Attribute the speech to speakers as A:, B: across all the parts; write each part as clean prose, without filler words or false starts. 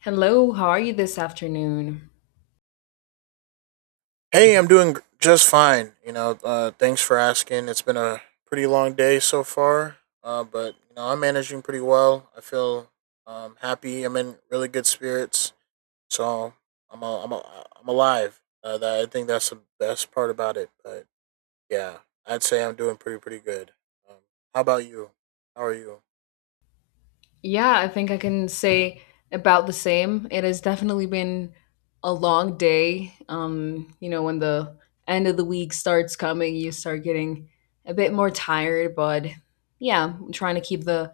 A: Hello, how are you this afternoon?
B: Hey, I'm doing just fine. Thanks for asking. It's been a pretty long day so far, but I'm managing pretty well. I feel happy. I'm in really good spirits, so I'm a, I'm a, I'm alive. That I think that's the best part about it. But yeah, I'd say I'm doing pretty good. Um, how about you? How are you?
A: Yeah, I think I can say about the same. It has definitely been a long day. When the end of the week starts coming, you start getting a bit more tired, but yeah, I'm trying to keep the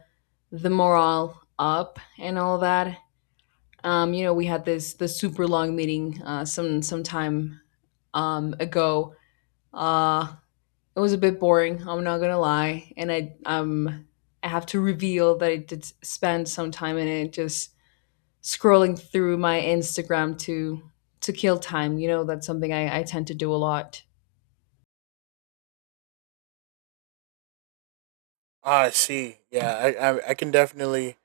A: the morale up and all that. We had this super long meeting some time ago. Uh It was a bit boring, I'm not gonna lie, and I have to reveal that I did spend some time in it just scrolling through my Instagram to kill time. You know, that's something I tend to do a lot.
B: Ah, I see. Yeah, I can definitely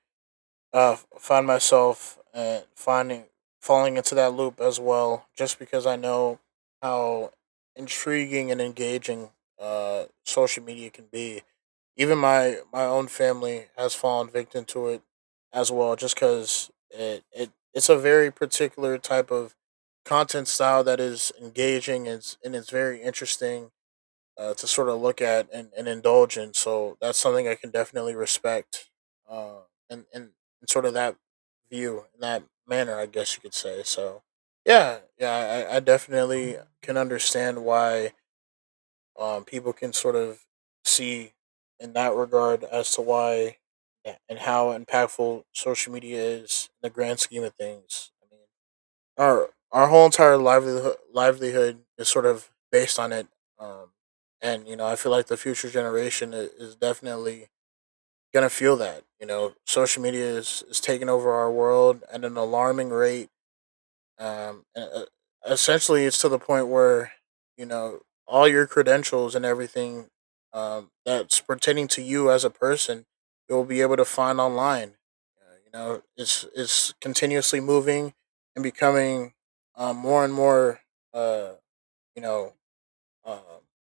B: find myself finding falling into that loop as well, just because I know how intriguing and engaging social media can be. Even my own family has fallen victim to it as well, just because it's a very particular type of content style that is engaging and it's very interesting to sort of look at and indulge in. So that's something I can definitely respect, uh, and and and sort of that view in that manner, I guess you could say. So yeah, yeah, I definitely can understand why people can sort of see in that regard as to why yeah, and how impactful social media is in the grand scheme of things. I mean, our whole entire livelihood is sort of based on it. Um, and I feel like the future generation is definitely gonna feel that. You know, social media is taking over our world at an alarming rate um, e- e- essentially, it's to the point where you know all your credentials and everything that's pertaining to you as a person, you'll be able to find online. You know, it's continuously moving and becoming more and more. Uh, you know, um,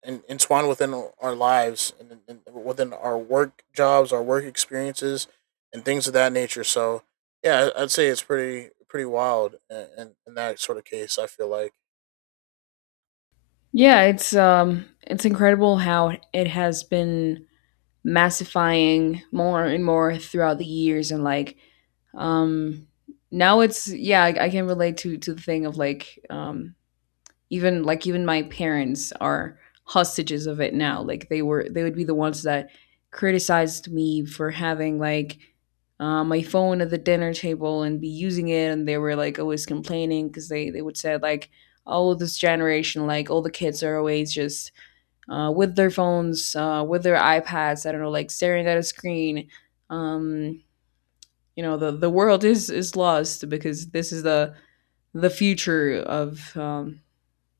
B: and entwined within our lives and within our work jobs, our work experiences, and things of that nature. So, yeah, would say it's pretty wild in that sort of case. I feel like,
A: Yeah, it's incredible how it has been massifying more and more throughout the years and um now it's yeah, I can relate to the thing of even like even my parents are hostages of it now, like they would be the ones that criticized me for having like my phone at the dinner table and be using it, and they were like always complaining because they would say like, oh, this generation, like all the kids are always just with their phones, with their iPads, I don't know, like staring at a screen. um you know, the world is lost because this is the future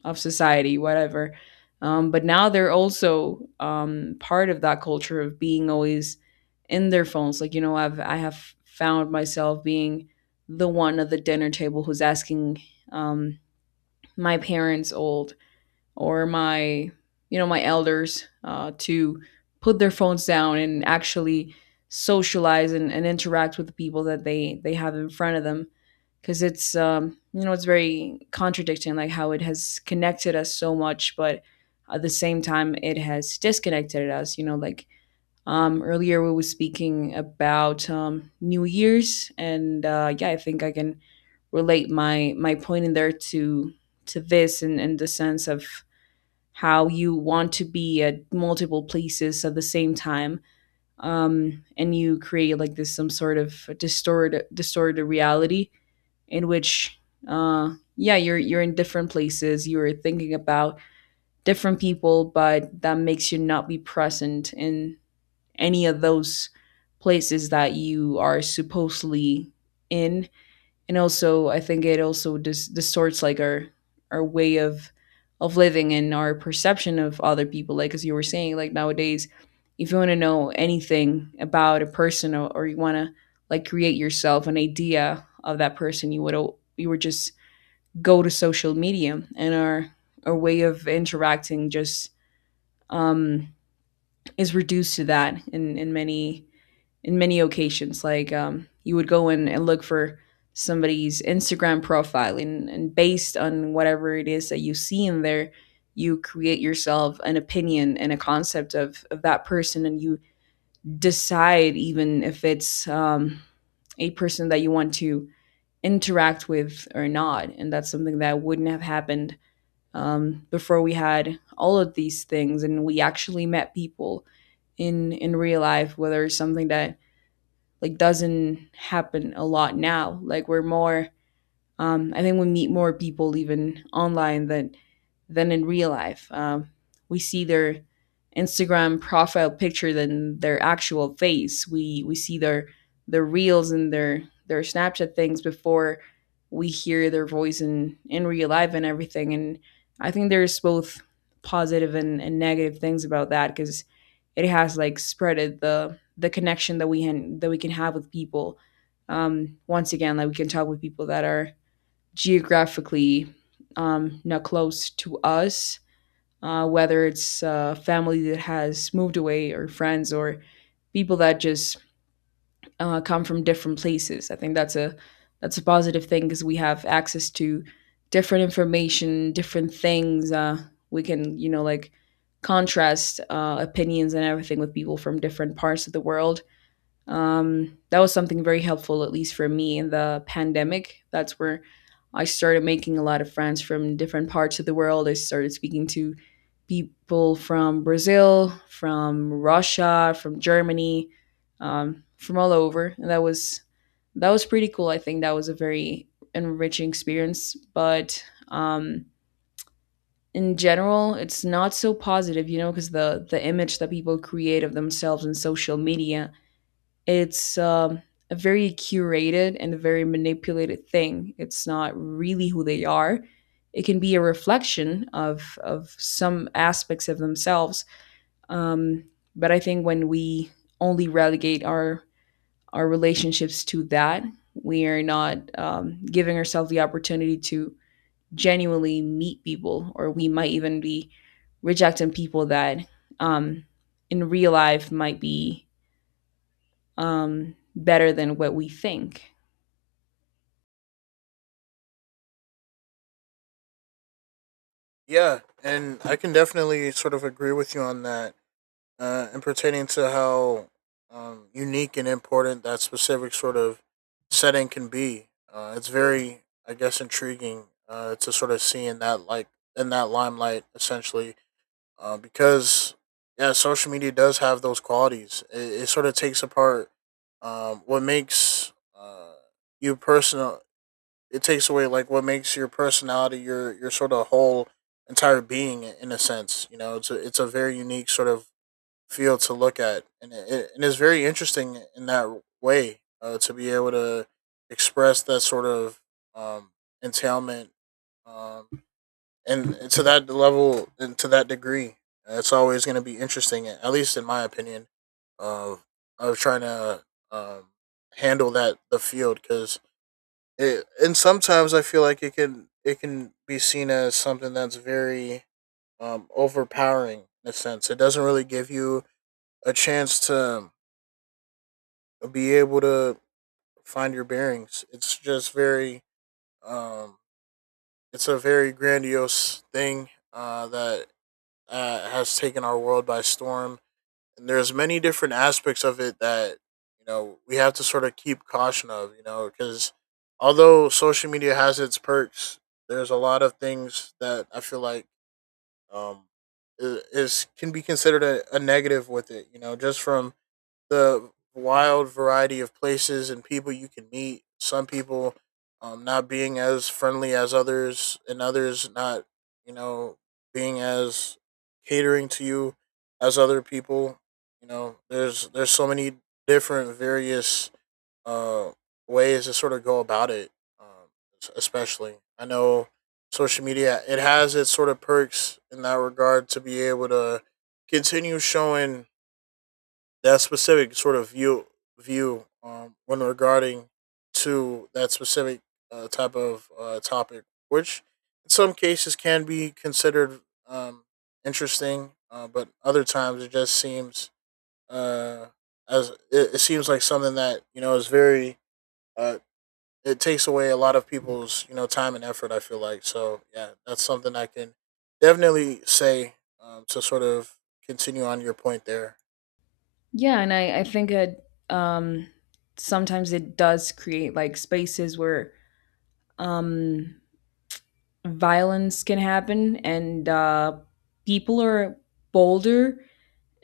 A: of society, whatever. But now they're also part of that culture of being always in their phones. Like, you know, I have found myself being the one at the dinner table who's asking, um, my parents old, or my, you know, my elders, to put their phones down and actually socialize and interact with the people that they have in front of them, because it's, you know, it's very contradicting, like how it has connected us so much but at the same time it has disconnected us, you know. Like, earlier we were speaking about, New Year's, and yeah, I think I can relate my my point in there to this, and in the sense of how you want to be at multiple places at the same time, and you create like this some sort of distorted reality in which uh yeah, you're in different places, you're thinking about different people, but that makes you not be present in any of those places that you are supposedly in. And also I think it also distorts, like, our way of living and our perception of other people. Like, as you were saying, like, nowadays, if you want to know anything about a person, or you want to like create yourself an idea of that person, you would you would just go to social media, and our way of interacting just um, is reduced to that in many occasions. Like, you would go in and look for somebody's Instagram profile, and based on whatever it is that you see in there, you create yourself an opinion and a concept of that person, and you decide even if it's, a person that you want to interact with or not. And that's something that wouldn't have happened, before we had all of these things, and we actually met people in real life, whether it's something that like doesn't happen a lot now. Like, we're more, I think we meet more people even online than in real life. We see their Instagram profile picture than their actual face. We see their reels and their Snapchat things before we hear their voice in real life and everything. And I think there's both positive and negative things about that, because it has like spreaded the connection that we can have with people. Once again, like, we can talk with people that are geographically, not close to us, whether it's family that has moved away, or friends, or people that just come from different places. I think that's a positive thing, because we have access to different information, different things. We can, you know, like, contrast opinions and everything with people from different parts of the world. That was something very helpful, at least for me, in the pandemic. That's where I started making a lot of friends from different parts of the world. I started speaking to people from Brazil, from Russia, from Germany, from all over. And that was pretty cool. I think that was a very enriching experience. But, in general, it's not so positive, you know, because the image that people create of themselves in social media, it's, a very curated and a very manipulated thing. It's not really who they are. It can be a reflection of some aspects of themselves. Um, but I think when we only relegate our relationships to that, we are not, giving ourselves the opportunity to genuinely meet people, or we might even be rejecting people that, um, in real life might be, better than what we think.
B: yeah, and I can definitely sort of agree with you on that, and pertaining to how unique and important that specific sort of setting can be. It's very, I guess, intriguing to sort of see in that like in that limelight, essentially because yeah, social media does have those qualities. It sort of takes apart what makes uh, you personal. It takes away like what makes your personality, your sort of whole entire being in a sense. You know, it's a very unique sort of field to look at, and and it's very interesting in that way to be able to express that sort of um, entailment um, and to that level and to that degree, it's always going to be interesting. At least in my opinion, of of trying to um, handle that the field because it and sometimes I feel like it can be seen as something that's very overpowering in a sense. It doesn't really give you a chance to be able to find your bearings. It's just very um, it's a very grandiose thing that has taken our world by storm, and there's many different aspects of it that we have to sort of keep caution of. You know, because although social media has its perks, there's a lot of things that I feel like um, is can be considered a negative with it. You know, just from the wild variety of places and people you can meet. Some people not being as friendly as others, and others not, you know, being as catering to you as other people. You know, there's so many different various uh, ways to sort of go about it. Um, Especially, I know social media it has its sort of perks in that regard to be able to continue showing that specific sort of view when regarding to that specific type of topic, which in some cases can be considered um, interesting, but other times it just seems uh, as it seems like something that is very uh, it takes away a lot of people's time and effort. I feel like so yeah, that's something I can definitely say to sort of continue on your point there.
A: Yeah, and I think it um, sometimes it does create like spaces where, um, violence can happen, and people are bolder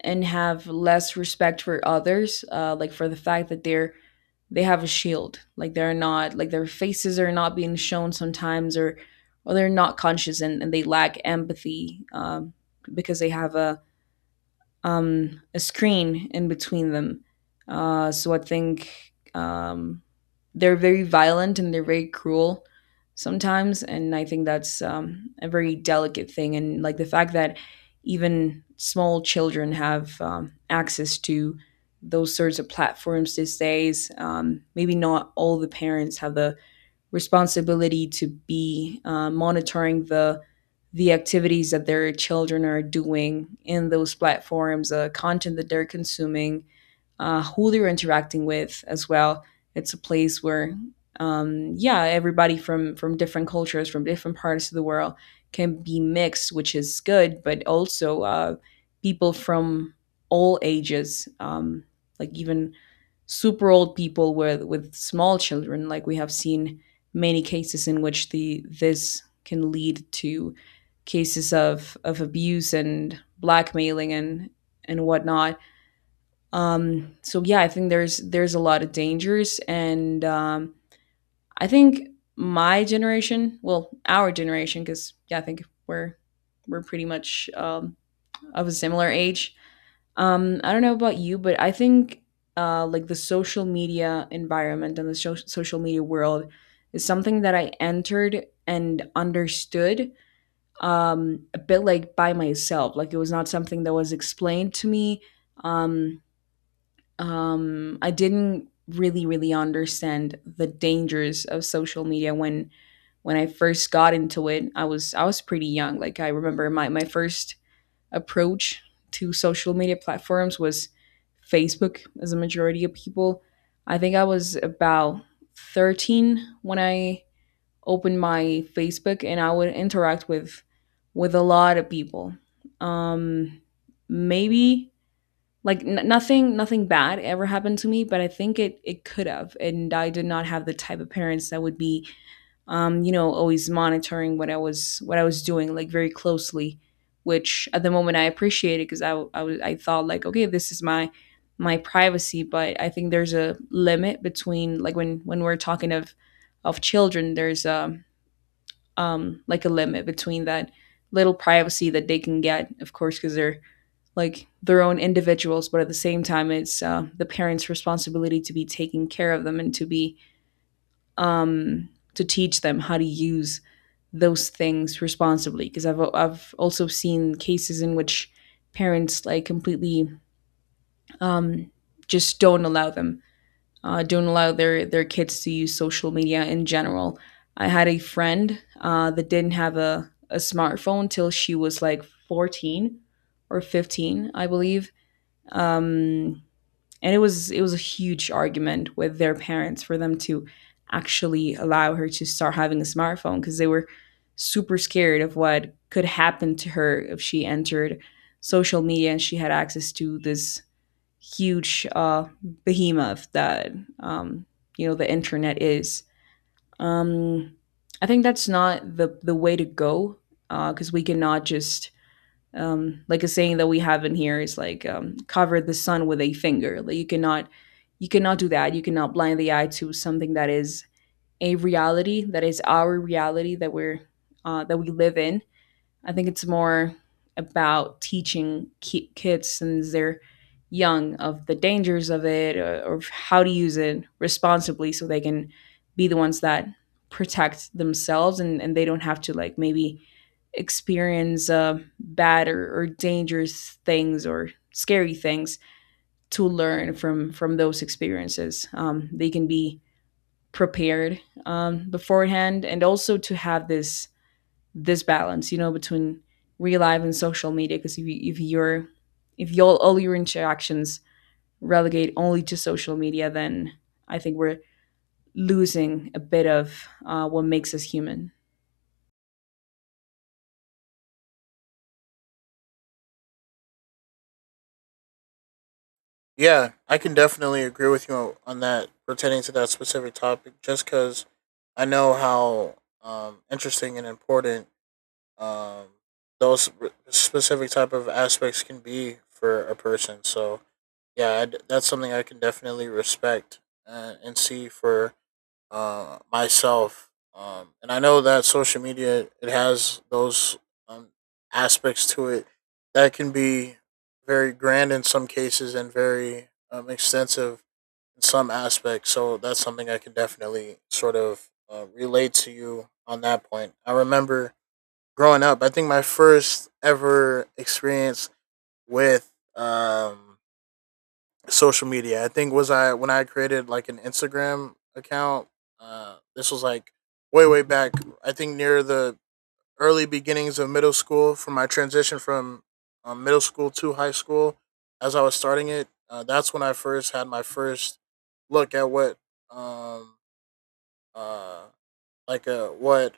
A: and have less respect for others, like for the fact that they have a shield, like they're not, like their faces are not being shown sometimes, or they're not conscious, and they lack empathy, because they have a, a screen in between them. So I think, um, they're very violent and they're very cruel sometimes, and I think that's, a very delicate thing. And like the fact that even small children have, access to those sorts of platforms these days. Maybe not all the parents have the responsibility to be monitoring the activities that their children are doing in those platforms, content that they're consuming, who they're interacting with as well. It's a place where, yeah, everybody from different cultures, from different parts of the world, can be mixed, which is good. But also, people from all ages, like even super old people with small children, like we have seen many cases in which the this can lead to cases of abuse and blackmailing and whatnot. So yeah, I think there's a lot of dangers, and I think my generation, well, our generation, because yeah, I think we're pretty much, of a similar age. I don't know about you, but I think, like the social media environment and the social media world is something that I entered and understood, a bit like by myself. Like, it was not something that was explained to me. Um, I didn't really, really understand the dangers of social media when I first got into it. I was pretty young. Like, I remember my first approach to social media platforms was Facebook, as a majority of people. I think I was about 13 when I opened my Facebook, and I would interact with a lot of people. Um Maybe like, nothing bad ever happened to me, but I think it it could have, and I did not have the type of parents that would be, you know, always monitoring what I was doing, like very closely, which at the moment I appreciated because I thought like, okay, this is my my privacy, but I think there's a limit between, like, when we're talking of children, there's, like a limit between that little privacy that they can get, of course, because they're like their own individuals, but at the same time, it's, the parents' responsibility to be taking care of them and to be, um, to teach them how to use those things responsibly. Because I've also seen cases in which parents like completely, um, just don't allow them, don't allow their kids to use social media in general. I had a friend, that didn't have a smartphone till she was like 14 or 15, I believe. Um, and it was a huge argument with their parents for them to actually allow her to start having a smartphone, because they were super scared of what could happen to her if she entered social media and she had access to this huge, behemoth that, um, you know, the internet is. Um, I think that's not the way to go because we cannot just like, a saying that we have in here is like, cover the sun with a finger. Like you cannot do that, you cannot blind the eye to something that is a reality, that is our reality that we're that we live in. I think it's more about teaching kids since they're young of the dangers of it, or how to use it responsibly, so they can be the ones that protect themselves, and they don't have to, like, maybe experience bad or dangerous things or scary things to learn from those experiences. They can be prepared beforehand, and also to have this balance, you know, between real life and social media. Because if you're, if you, all your interactions relegate only to social media, then I think we're losing a bit of what makes us human.
B: Yeah, I can definitely agree with you on that. Pertaining to that specific topic, just because I know how interesting and important um, those specific type of aspects can be for a person. So yeah, I d that's something I can definitely respect and see for myself. And I know that social media it has those um, aspects to it that can be very grand in some cases and very extensive in some aspects. So that's something I can definitely sort of relate to you on that point. I remember growing up. I think my first ever experience with social media, I think was I when I created like an Instagram account. This was like way back. I think near the early beginnings of middle school, from my transition from middle school to high school, as I was starting it. That's when I first had my first look at what um uh like a what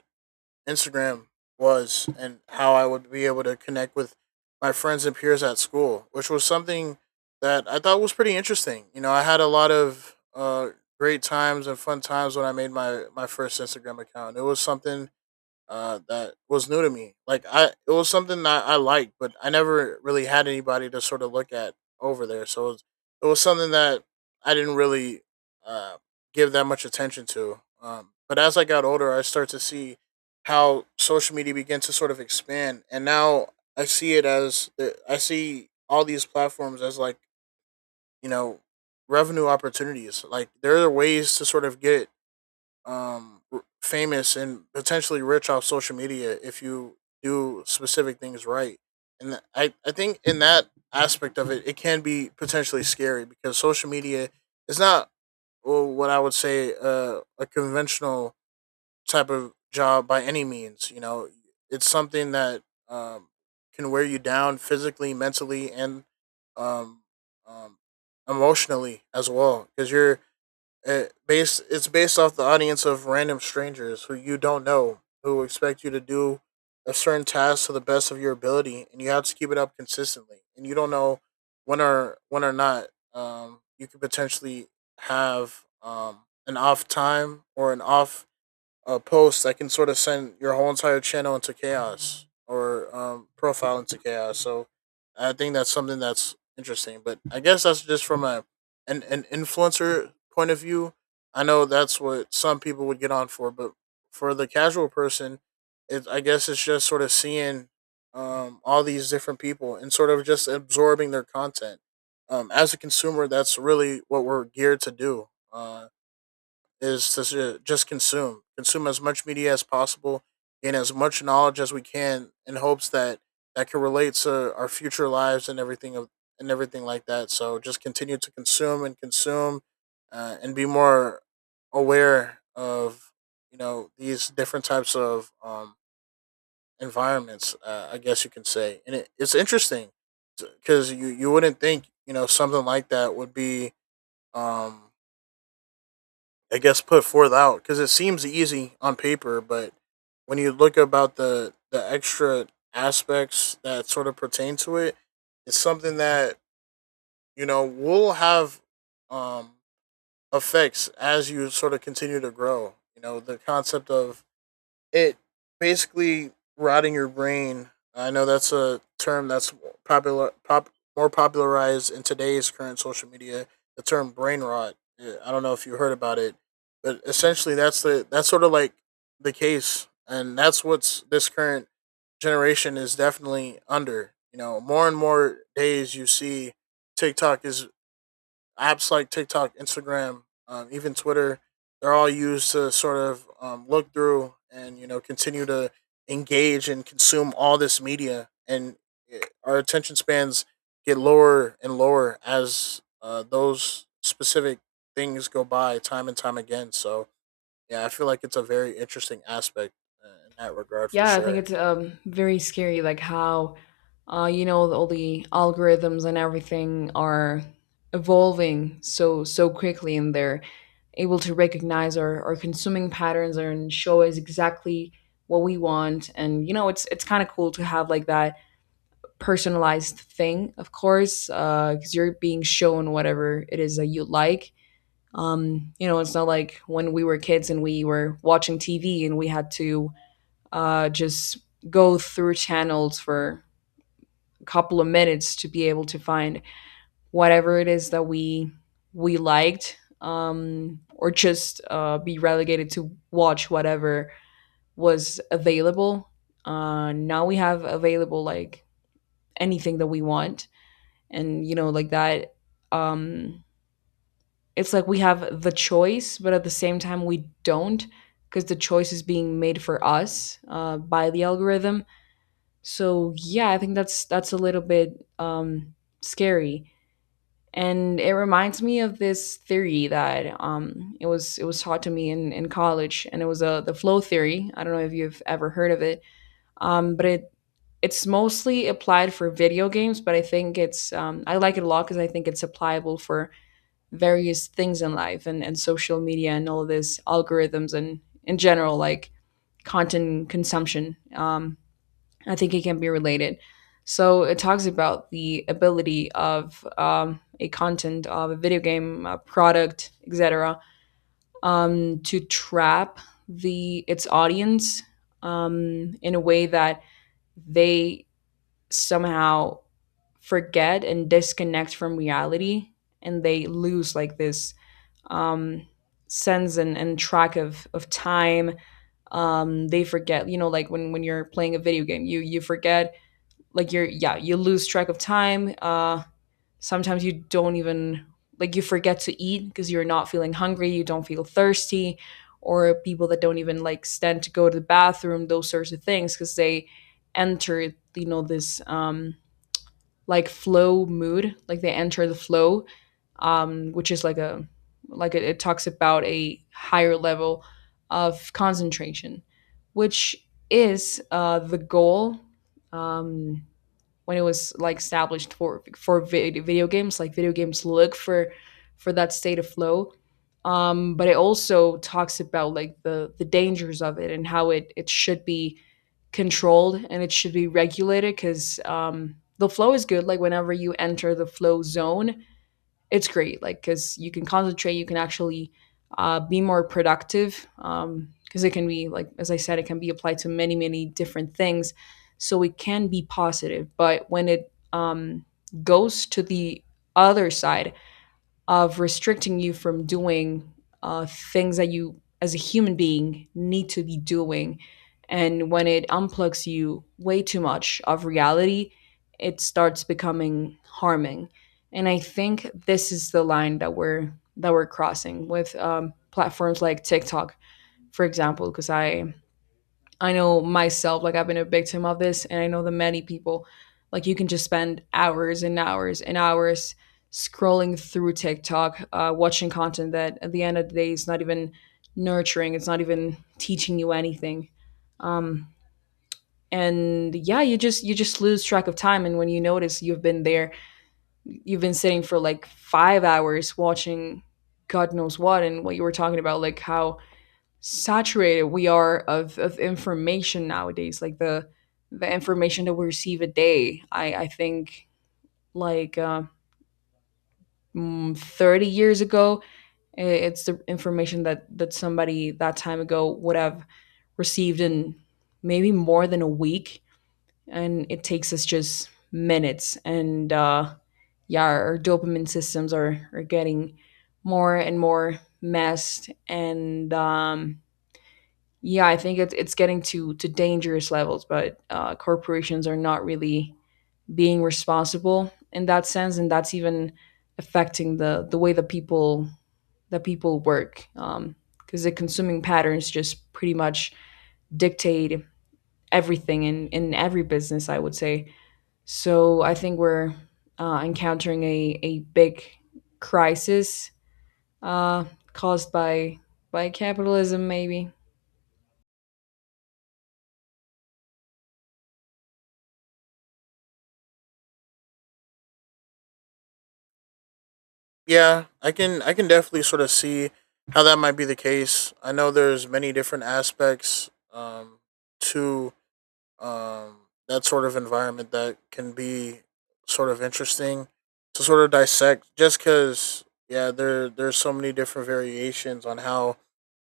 B: Instagram was and how I would be able to connect with my friends and peers at school, which was something that I thought was pretty interesting. You know, I had a lot of great times and fun times when I made my first Instagram account. It was something that was new to me. It was something that I liked, but I never really had anybody to sort of look at over there. So it was something that I didn't really uh, give that much attention to. But as I got older, I start to see how social media began to sort of expand, and now I see it as I see all these platforms as like you know revenue opportunities. Like there are ways to sort of get famous and potentially rich off social media if you do specific things right. and th- I think in that aspect of it it can be potentially scary because social media is not, well, what I would say a conventional type of job by any means. You know, it's something that um, can wear you down physically, mentally, and um, um, emotionally as well because you're it based it's based off the audience of random strangers who you don't know, who expect you to do a certain task to the best of your ability, and you have to keep it up consistently. And you don't know when or not you could potentially have an off time or an off a post that can sort of send your whole entire channel into chaos or profile into chaos. So I think that's something that's interesting. But I guess that's just from a an influencer point of view. I know that's what some people would get on for, but for the casual person, I guess it's just sort of seeing all these different people and sort of just absorbing their content. As a consumer, that's really what we're geared to do. Is to just consume, consume as much media as possible, gain as much knowledge as we can in hopes that that can relate to our future lives and everything like that. So just continue to consume and consume and be more aware of these different types of environments, I guess you can say. And it's interesting because you wouldn't think something like that would be um, I guess put forth out because it seems easy on paper, but when you look about the extra aspects that sort of pertain to it, it's something that will have um, effects as you sort of continue to grow. You know, the concept of it basically rotting your brain. I know that's a term that's popular, pop, more popularized in today's current social media. The term brain rot. Yeah, I don't know if you heard about it, but essentially that's sort of like the case, and that's what's this current generation is definitely under. You know, more and more days you see TikTok is apps like TikTok, Instagram, even Twitter, they're all used to sort of look through and you know continue to engage and consume all this media, and our attention spans get lower and lower as those specific things go by time and time again. So yeah, I feel like it's a very interesting aspect in that regard for
A: Yeah, I think
B: sure.
A: it's, um, very scary, like how, uh, you know, all the algorithms and everything are evolving so quickly, and they're able to recognize our consuming patterns and show us exactly what we want. And you know, it's kind of cool to have like that personalized thing, of course, because you're being shown whatever it is that you like. You know, it's not like when we were kids and we were watching TV and we had to, just go through channels for a couple of minutes to be able to find whatever it is that we liked, or just, be relegated to watch whatever was available. Now we have available like anything that we want, and you know, like that, um, it's like we have the choice, but at the same time we don't, because the choice is being made for us, by the algorithm. So yeah, I think that's a little bit, um, scary, and it reminds me of this theory that, it was, it was taught to me in college, and it was, the flow theory. I don't know if you've ever heard of it, but it, it's mostly applied for video games, but I think it's, I like it a lot because I think it's applicable for various things in life, and social media and all of this algorithms and in general, like, content consumption. I think it can be related. So it talks about the ability of, a content of a video game, a product, etc., to trap the its audience in a way that they somehow forget and disconnect from reality, and they lose like this, um, sense and track of time. They forget, you know, like when you're playing a video game, you forget, like you're, yeah, you lose track of time, sometimes you don't even, like, you forget to eat because you're not feeling hungry, you don't feel thirsty, or people that don't even like stand to go to the bathroom, those sorts of things, because they enter, you know, this like flow mood, like they enter the flow, which is like a, like it talks about a higher level of concentration, which is, the goal um when it was like established for video games. Like video games look for that state of flow, but it also talks about like the dangers of it and how it, it should be controlled and it should be regulated, because the flow is good, like whenever you enter the flow zone it's great, like, because you can concentrate, you can actually, be more productive, because it can be, like as I said, it can be applied to many many different things, so it can be positive. But when it, goes to the other side of restricting you from doing, things that you as a human being need to be doing, and when it unplugs you way too much of reality, it starts becoming harming. And I think this is the line that we're crossing with, platforms like TikTok, for example. Because I know myself, like I've been a victim of this, and I know the many people. Like you can just spend hours and hours and hours scrolling through TikTok, watching content that at the end of the day is not even nurturing. It's not even teaching you anything. Um, and yeah, you just, you just lose track of time. And when you notice, you've been there, you've been sitting for like 5 hours watching God knows what. And what you were talking about, like how saturated we are of information nowadays, like the information that we receive a day, I think, like, 30 years ago, it's the information that that somebody that time ago would have received in maybe more than a week, and it takes us just minutes. And, yeah, our dopamine systems are getting more and more messed. And yeah, I think it's getting to dangerous levels, but, corporations are not really being responsible in that sense, and that's even affecting the way the people, the people work, because the consuming patterns just pretty much dictate everything in every business, I would say. So I think we're, encountering a big crisis, uh, caused by capitalism, maybe.
B: Yeah, I can definitely sort of see how that might be the case. I know there's many different aspects to um, that sort of environment that can be sort of interesting to sort of dissect. Just because, yeah, there's so many different variations on how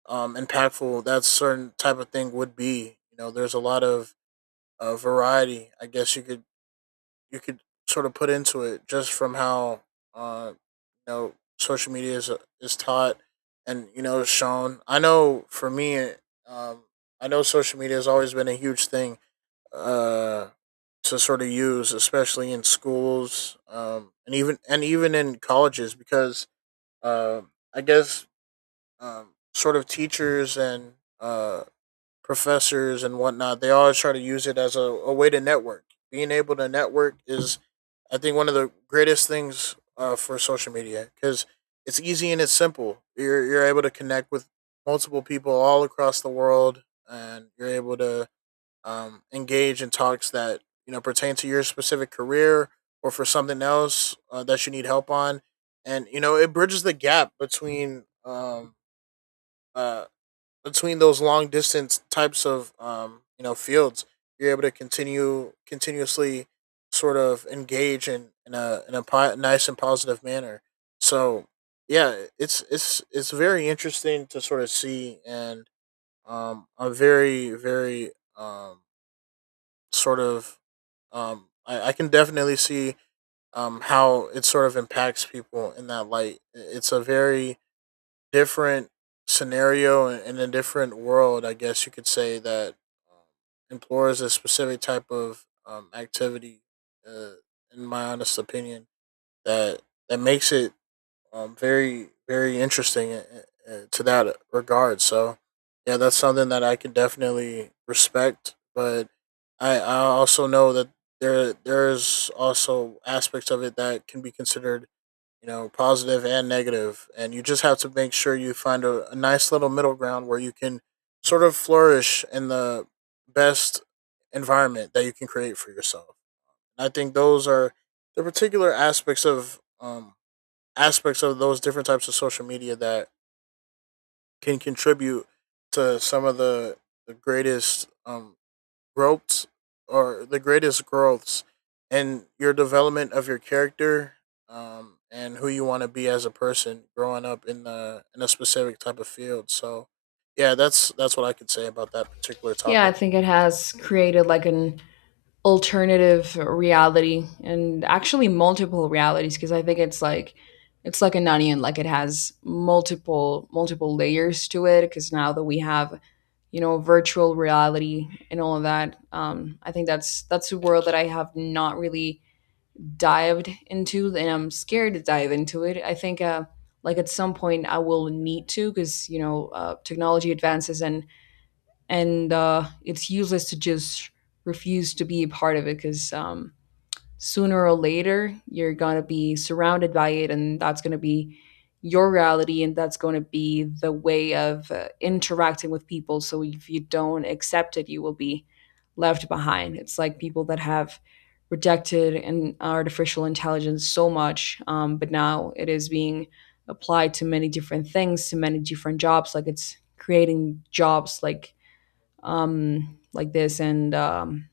B: impactful that certain type of thing would be. You know, there's a lot of variety. I guess you could sort of put into it just from how uh you know social media is taught and shown. I know for me, um, I know social media has always been a huge thing uh to sort of use, especially in schools and even in colleges because um I guess sort of teachers and uh professors and whatnot, they always try to use it as a way to network. Being able to network is, I think, one of the greatest things for social media because it's easy and it's simple. You're able to connect with multiple people all across the world, and you're able to engage in talks that pertain to your specific career or for something else that you need help on, and you know it bridges the gap between uh, between those long distance types of you know fields, you're able to continue continuously sort of engage in nice and positive manner. So yeah, it's very interesting to sort of see, and a very um sort of I can definitely see how it sort of impacts people in that light. It's a very different scenario and a different world, I guess you could say that um, implores a specific type of activity. Uh, in my honest opinion, that that makes it very very interesting to that regard. So, yeah, that's something that I can definitely respect. But I also know that there's also aspects of it that can be considered you know, positive and negative, and you just have to make sure you find a nice little middle ground where you can sort of flourish in the best environment that you can create for yourself. And I think those are the particular aspects of those different types of social media that can contribute to some of the greatest growths or the greatest growths in your development of your character and who you want to be as a person growing up in the in a specific type of field. So yeah, that's what I could say about that particular
A: Yeah, I
B: topic.
A: think it has created like an alternative reality, and actually multiple realities, because I think it's like, it's like an onion, like it has multiple multiple layers to it, because now that we have, you know, virtual reality and all of that, I think that's a world that I have not really dived into, and I'm scared to dive into it. I think, like at some point I will need to, because you know, technology advances, and it's useless to just refuse to be a part of it, because sooner or later you're going to be surrounded by it, and that's going to be your reality, and that's going to be the way of, interacting with people. So if you don't accept it, you will be left behind. It's like people that have rejected an artificial intelligence so much, but now it is being applied to many different things, to many different jobs. Like it's creating jobs like, like this. And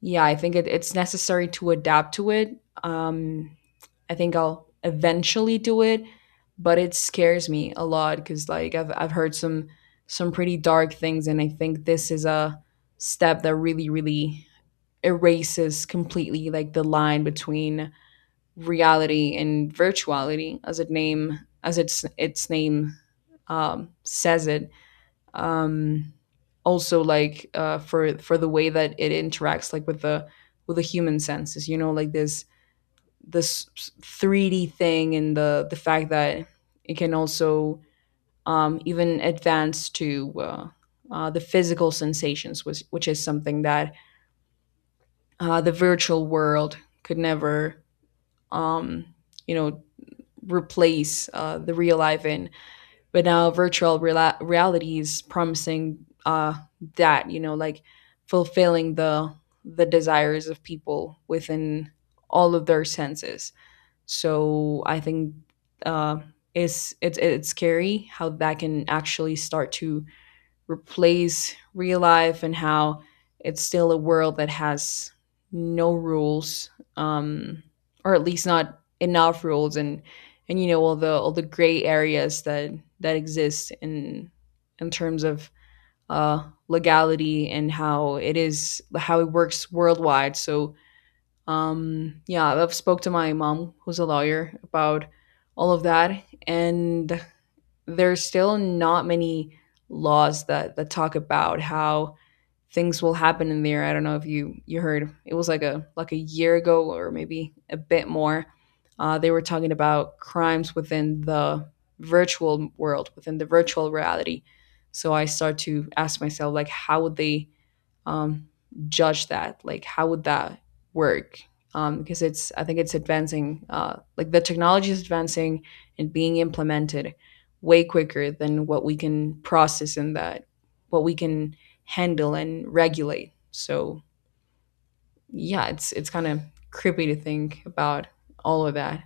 A: yeah, I think it, it's necessary to adapt to it. Um, I think I'll eventually do it, but it scares me a lot, because like I've heard some pretty dark things. And I think this is a step that really really erases completely like the line between reality and virtuality, as it name as its name, says it. um Also, like, for the way that it interacts, like with the, with the human senses, you know, like this 3D thing, and the fact that it can also, even advance to, the physical sensations, which is something that, the virtual world could never, um you know, replace, the real life in. But now virtual reality is promising, that you know, like, fulfilling the desires of people within all of their senses. So I think, uh, it's, it's scary how that can actually start to replace real life, and how it's still a world that has no rules, um or at least not enough rules. And you know, all the, all the gray areas that, that exist in terms of, uh legality and how it is, how it works worldwide. So, yeah, I've spoke to my mom, who's a lawyer, about all of that. And there's still not many laws that, that talk about how things will happen in the air. I don't know if you heard, it was like a, like a year ago, or maybe a bit more. They were talking about crimes within the virtual world, within the virtual reality. So I start to ask myself like, how would they, um, judge that? Like, how would that work? Because it's, I think it's advancing, like the technology is advancing and being implemented way quicker than what we can process, and that what we can handle and regulate. So yeah, it's kind of creepy to think about all of that.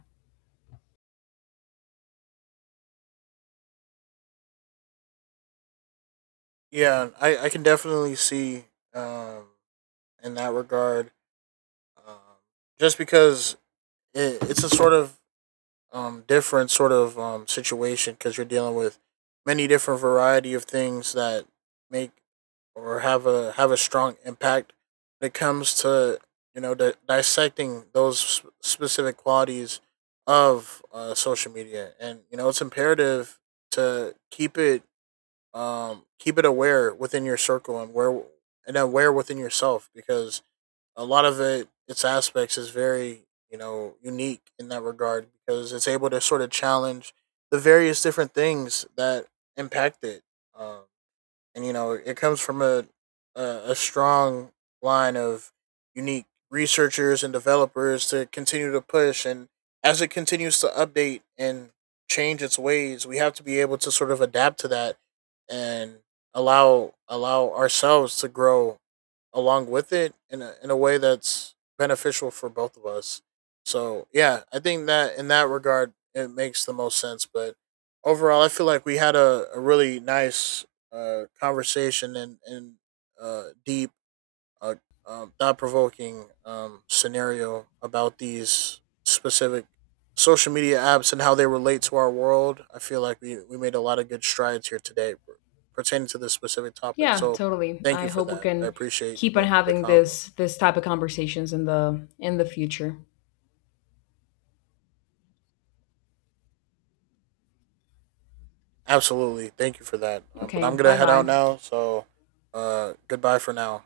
B: Yeah, I can definitely see um, in that regard, um, just because it's a sort of different sort of situation because you're dealing with many different variety of things that make or have a strong impact when it comes to you know dissecting those specific qualities of social media and you know it's imperative to keep it aware within your circle and aware within yourself because a lot of it its aspects is very you know unique in that regard because it's able to sort of challenge the various different things that impact it. Um, and you know it comes from a strong line of unique researchers and developers to continue to push and as it continues to update and change its ways we have to be able to sort of adapt to that and allow ourselves to grow along with it in in a way that's beneficial for both of us. So yeah, I think that in that regard it makes the most sense, but overall I feel like we had a really nice conversation, and uh, deep, uh, thought provoking scenario about these specific social media apps and how they relate to our world. I feel like we made a lot of good strides here today pertaining to this specific topic.
A: Yeah,
B: So
A: totally.
B: thank
A: I
B: you for
A: hope we
B: that. I
A: can
B: appreciate
A: keep on
B: the
A: having
B: convo.
A: this type of conversations in the future.
B: Absolutely, thank you for that. But
A: Okay,
B: I'm gonna head out
A: bye-bye.
B: now. So goodbye for now.